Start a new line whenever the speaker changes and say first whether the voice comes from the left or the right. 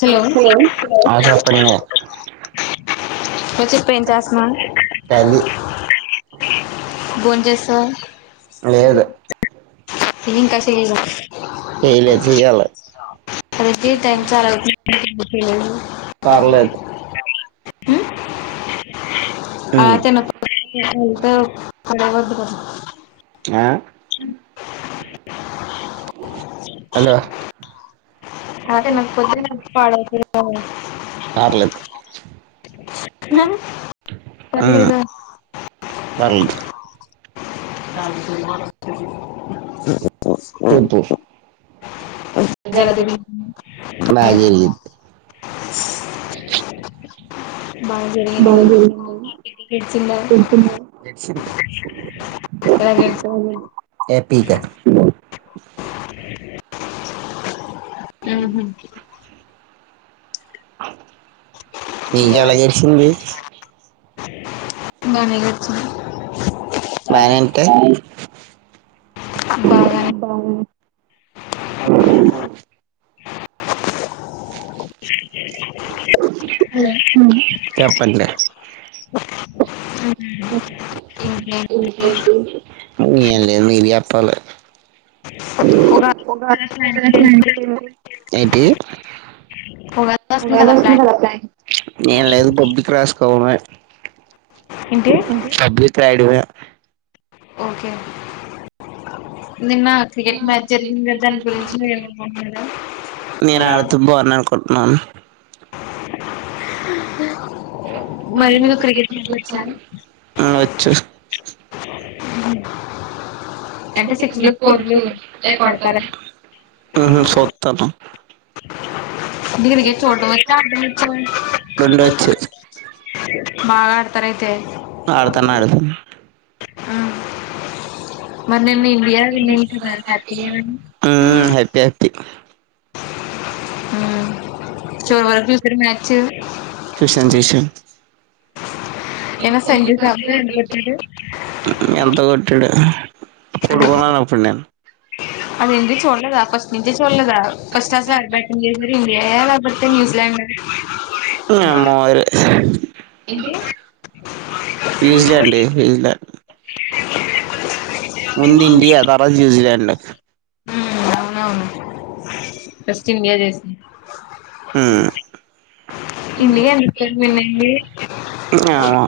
left: Hello
right: ఆ చెప్పండి
left: ఆ చెప్పు ఏం చేస్తనావ్
right: తల్లి
left: బొంచేశావా [inaudible]
right: చేయలే చేయాల
left: ప్రతీ టైమ్ చాలవతు డిలారీ
right: పర్లేదు
left: అ
right: ఉమ్
left: తన [inaudible] ఓ
right: ఆ హలో
left: [inaudible]
right: పర్లేదు ఉమ్
left: పర్లేదా
right: పర్లేదు
left: [inaudible] స్ ఓఓ
right: బాజరిగింది
left: బాగా జరిగిందా గడిచిందా ఎలా గడిచింది
right: ఏపీక
left: [inaudible] హమ్మ
right: ఉ హు నీకెలా జెరిసింది
left: గానీ గడిచింది
right: బాయ్ అంటే
left: అబ్బా
right: కం హలో హమ్ చెప్పండి
left: [inaudible]
right: ఏంలేదు మిరే చెప్పాలి [inaudible]
left: ఒక ప్లాన్
right: ఏంటి
left: ఉగాది వస్తుంది కదా ప్లాన్
right: ఏంలేదు పబిక్ రాసుకోవడమే
left: ఏంటి
right: సబ్జెక్టు రాయడమే
left: ఓకే నిన్న క్రికెట్ మ్యాచ్ జరిగింది కదా దాని గురించి [unintelligible]
right: పట్నం
left: మరి మీకు క్రికెట్ మ్యాచ్ వచ్చా
right: అ వచ్చు
left: అంటే సిక్స్లు ఫోర్లు అవి కొడతారా
right: ఉహు సుత్తను
left: ఇదిగరిక చోట వచ్చా
right: రెండు
left: అ
right: వచ్చు
left: బాగా ఆడ్తార అైతే
right: ఆడతన్న అడాతను
left: ఆ మరి
right: అ
left: నిన్న ఇండియా విన్నింది కదా హ్యాపీయేనా ఉమ్
right: హ్యాపి హ్యాపీ
left: మ్ చోర వర్కు ఫరు మ్యాచ్
right: చూశాను చూశాను
left: ఏమైనా సెంచరీ సాధిస్తే ఎందుకు వచ్చాడు
right: ఎంత కొట్టాడు పడుకున్నాను అప్పుడు నేను
left: అదంటి చూడలేదా ఫస్ట్ నుంచి చూడలేదా ఫస్ట్ కలాస్లో ఎరు బ్యాటింగ్ చేసారు ఇండియా ఎలా పడితే న్యూజిలాండ్
right: అమ్మో
left: ఏంటి
right: న్యూజిలాండ్ న్యూజిలాండ్
left: ఉమ్
right: ముందు ఇండియా తర్వాత న్యూజిలాండ్
left: అవునవును ఫస్ట్ ఇండియా చేసి
right: ఆ
left: ఇండియా ఎందుకు విన్ అయింది
right: ఆ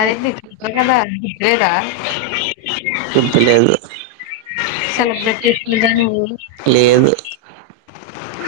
left: అదేంటి నీకుప్ప కదా గుదిలేదా
right: గుర్తు లేదు లేదు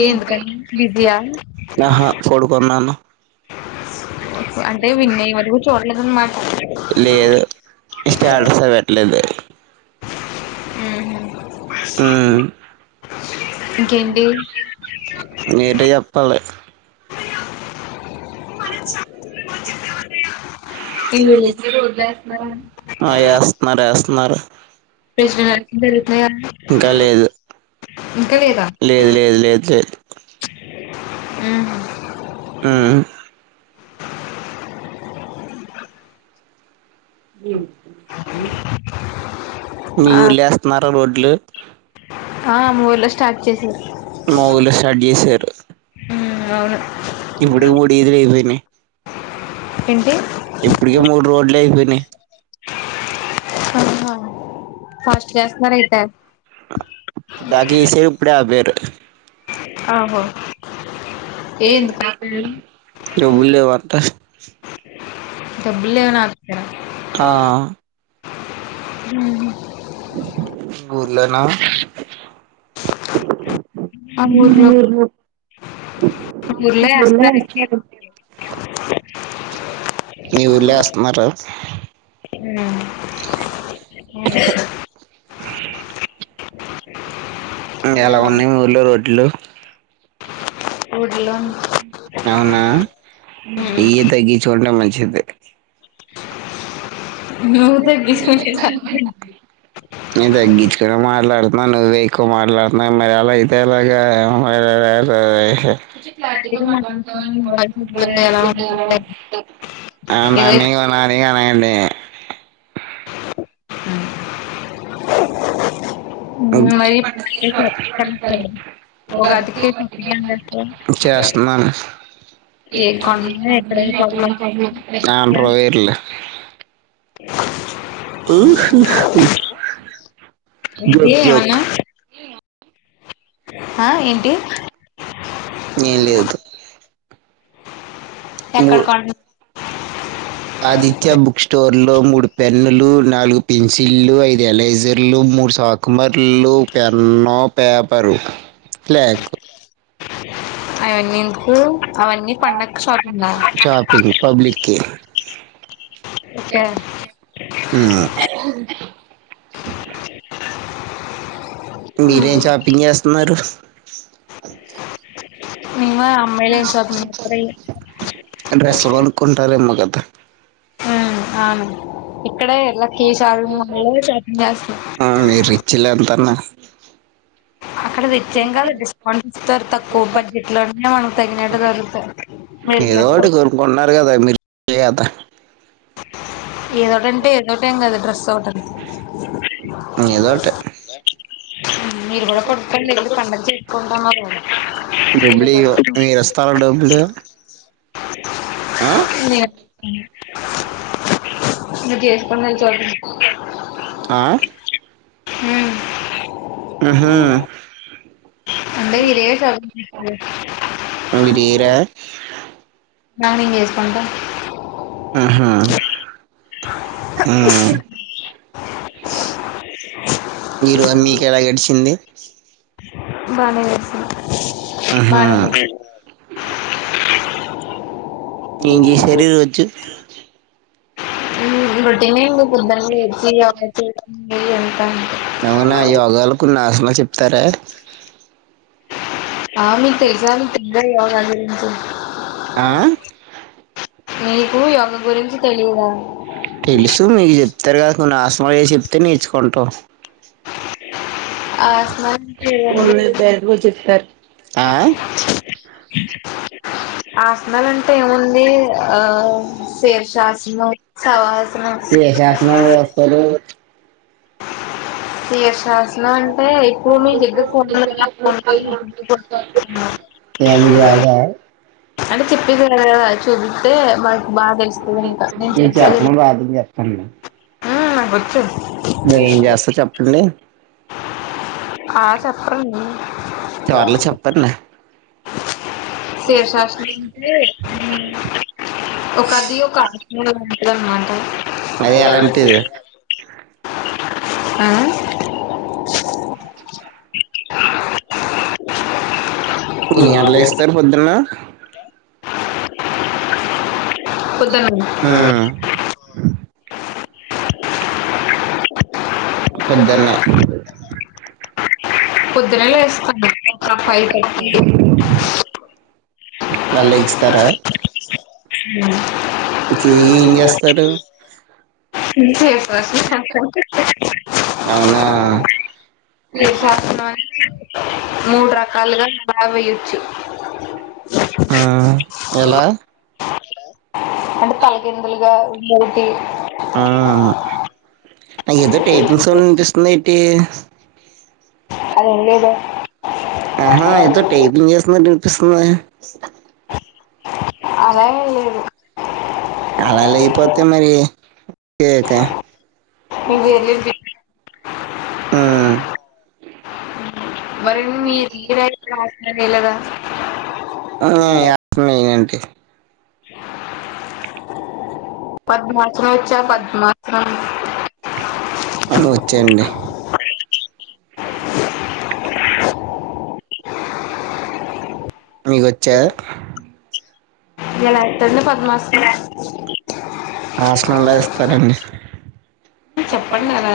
left: ఏ ఎందుకని బిజీయా
right: ఆహా పోడుకున్నాను
left: అంటే విన్ అయ్యే వరకు చూడలేదన్నమాట
right: లేదు [unintelligible] పెట్టలేదు
left: ఉహు
right: మ్మ్
left: ఇంకేంటి
right: ఏంటీ చెప్పాలి ఆ
left: ఈ
right: ఎస్తూనరు ఎస్తున్నారు
left: ప్రెసిడెంట్ ఎలక్షన్ జరుగుతున్నాయి
right: ఇంకా
left: కదా
right: లేదు
left: ఇంకా లేదా
right: లేదు లేదు లేదు లేదు
left: మ్మ్
right: మ్మ్
left: [inaudible]
right: మీ
left: ఆ
right: ఊరిలో వేస్తున్నారు రోడ్ లు
left: ఆ మూర్లో స్టార్ట్ చేస
right: మా ఊర్లో స్టార్ట్ చేశారు
left: ఉమ్ అవును
right: ఇప్పుడు మూడు విదిలిపోయినాయి
left: ఏంటి
right: ఇప్పుటికే మూడు రోడ్లు అయిపోయినాయి
left: [unintelligible] చేస్తున్నారు అయితే
right: [unintelligible] ఇప్పుడే అప్పేరు
left: ఆహో ఏ ఎందుకు అంటున్నారు?
right: [unintelligible]
left: డబ్బులు ఏవనా
right: ఆ
left: [unintelligible] మ్మ్
right: గుల్లనా
left: ఆ ఊర్లో కూడా
right: మీ ఊర్లో
left: [unintelligible]
right: వేస్తున్నారు
left: మ్మ్
right: ఎలా ఉన్నాయి మీ ఊర్లో రోడ్లు
left: ఊర్లో
right: అవునా
left: ఉమ్
right: ఇయే తగ్గించుకుంటే మంచిది
left: నువ్వు తగ్గించుకుంటే సరిపోద్ది
right: ఏద గీచ కూడాడ మారలా అ నన్ను వేకు మాట్లాడుతు మరి అలా అతే అలాగా మ [inaudible]
left: గట్టిగా మాట్లాడుతావా నీ వాయిస్ అసలు ఎలా ఉందంటే
right: ఆ
left: ఏదో
right: నాని నానిగానడి
left: అ మరిప్పు చపించా ఒక అదికే చూపిలా అందరికీ కొంటున్నా,
right: ఆండ్రో వైర్లు
left: ఏంటి
right: జోక్ జోక్
left: ఏమన్నా ఆ ఏంటి
right: ఏం లేదు మూ
left: ఎక్కడ కొన్
right: ఆదిత్య బుక్ స్టోర్లో మూడ్ పెన్నులు నాలుగు పెన్సిల్లు ఐదు ఎలజర్లు మూడు సాాకుమర్లు పెన్న ప్యాప్ పది ప్ల్యాక్
left: అయన్ని ఎందుకు అవన్నీ పండక్ షాప్ ఉంద
right: మ్మ్ మీరేం చాపింగ్ చేస్ న్నారు అ
left: ఇంగ అమ్మయిల్ ఏం చాపింగ్ చేస్తారో ఏమో
right: డ్రెస్లు కొనుక్కుంటారేమో కదా
left: మ్మ్ అవును ఇక్కడే ఎల్లా
right: ఆ మీరు రిచ్లే ఎంతన్నా
left: అక్కడ నిత్యం కాదు డిస్కౌంట్ ఇస్తారు తక్కువ బడ్జెట్ లోనే మనకు తగినట్టు దొరుకుతాయి
right: ఏదోటి
left: మీరు
right: కొనుక్కుంటున్నారు కదా మీరు [inaudible]
left: ఏదోటింటే ఏదోట ఏం కదం రెసోర్ట్
right: ఏదోటి
left: మీరు కూడా కొడుక్కం లేదు పండగ చే కొంట మ
right: డబ్బులి మీరు ఇస్తారా డబ్బులు ఆ
left: నేను- ఇ కేసు పన్న చ
right: ఆ
left: మ్
right: ఆహా
left: అంటే విర చ
right: అవి తీయరా
left: స్నానం చేస్కుంటా
right: ఆహా అ మీరు మీకు ఎలా గడిచింది
left: బానే వేసి
right: ఆహా
left: [unintelligible]
right: ఇక
left: చేస్తున్నా
right: శరీర్ వచ్చు
left: బటి ఫుద్ద్దం [unintelligible] [inaudible]
right: అవునా యోగాలకులకున్నిశన చెప్తారా
left: ఆమె తె ఎగజా మీ తగద్దా వగంత
right: ఆ
left: నీకు యోగ గురించి తెలియదా
right: తెలుసు మీ తిరగసినవల్ ఆస్వ ఎసి చెప్తే నేర్చుకుంటాం
left: ఆసనాలు
right: ఒళ్
left: చేయండి
right: పేరట్ కూడా చెప్తారు ఆ
left: ఆసనాలు అంటే ఏముంది ఆ శేర్షాసనం సవాహసనం
right: ఏ శాసనాలు వేస్తారు
left: శేషా అంటే ఎక్వ మీ దగ్గర ఫోన్ ఫోన్
right: ఏమి రాదా
left: అంటే చెప్పేది వినదు కదా చూబితే మ
right: నేను చెప్పడం రాదని చెపుతున్న
left: ఆ వచ్చు
right: నే ఏం చేస్తా చెప్పండి
left: ఆ చెప్పండి
right: చివర్లో చెప్పండి
left: శీర్షాసనం అంటే ఒక అది ఒక ఆసనం లాంటిది అన్నమాట.
right: అదే ఎలాంటిది
left: ఉ
right: కొన్ని అట్లా ఇస్తారు పొద్దున్న
left: పొద్దున్న
right: ఉమ్ పొద్దున్నే
left: పొద్దున్నే లేస్తాను ఒక ఫైవ్ థర్టీ
right: మళ్ళీ ఇస్తారా
left: హమ్
right: చేయ్ ఏం చేస్తారు
left: [unintelligible]
right: అవునా
left: మూడు రకాలుగా ఆ వెయ్యొచ్చు
right: ఆ ఎలా
left: అంటే తలకిందులుగా ఇంకొటి
right: ఆ నా ఏదో టేబుల్ సౌండ్ వినిపిస్తుంది ఏటి
left: అదేం లేదా
right: ఆహా ఏద టేబుల్ ఉం న్నట్టు పిస్తోందే
left: అలా ఏం లేదు
right: అలా లేకపోతే మరి ఏక ఆ
left: మీ పేర్లు
right: ఇంకేంటి ఇ
left: మరి మీరు
right: మీది
left: మీరైతే
right: ఎక్కువ
left: వేయలేదా
right: లే అండి హు ఉ ఓకే
left: [inaudible] పద్మాసనం వచ్చా పద్మాసనం
right: వచ్చండి మీకొచ్చ
left: ఇక రాత్రంత పద్మా సనం అ
right: ఆసనలా ఇేస్తారంండి
left: చెప్పండి అల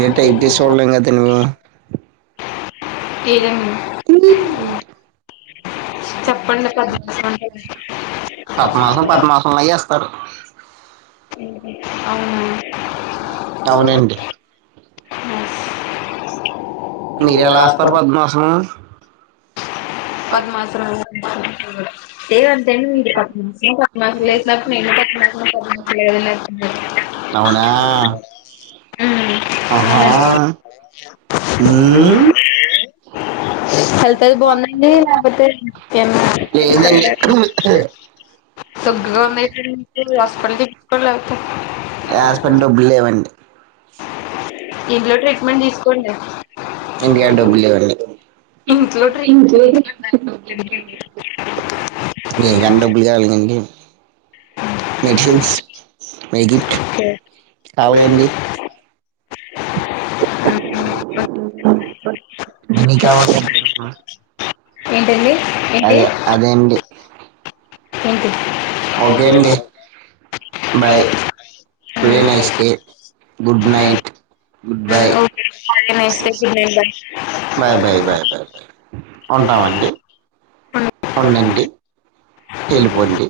right: ఇ టైటీస్ వా ఇంకా తినవా
left: ఏదండి చెప్పండి పద్మాసనం అంటే
right: పపమాసం పద్మాసంల వేస్తారు
left: అవును
right: అవును అండి
left: నైస్
right: మీర ఎలా వస్తారు పద్మమాసము
left: పద్మాశ్రమ [inaudible]
right: అవునా
left: [inaudible]
right: ఆహా
left: హెల్త్ అది బాగుందండి లేకపోతే
right: లేదండి
left: సొగ్గగా ఉంది ఏంటండీ హాస్పిటల్ కి తీసుకువెళ్లకపోయారా
right: హాస్పిటల్ ఎక డబ్బుల్ వ
left: ఇంట్లో ట్రీట్మెంట్ తీసుకోండి
right: దేనికన్న డబ్బులు కావాలిండి మెన్స్ మట్ కావడి
left: ఓకే
right: ఎ
left: ఏంటండి ఏంటి
right: అదే అదేడి
left: థంక్ యూ
right: ఓకే అండి bye very nice day good night good bye
left: నస్తే good
right: bye
left: night
right: bye bye bye bye
left: బ
right: ఉంటామండి ఉండండి
left: బాయ్
right: ఏలుపోండి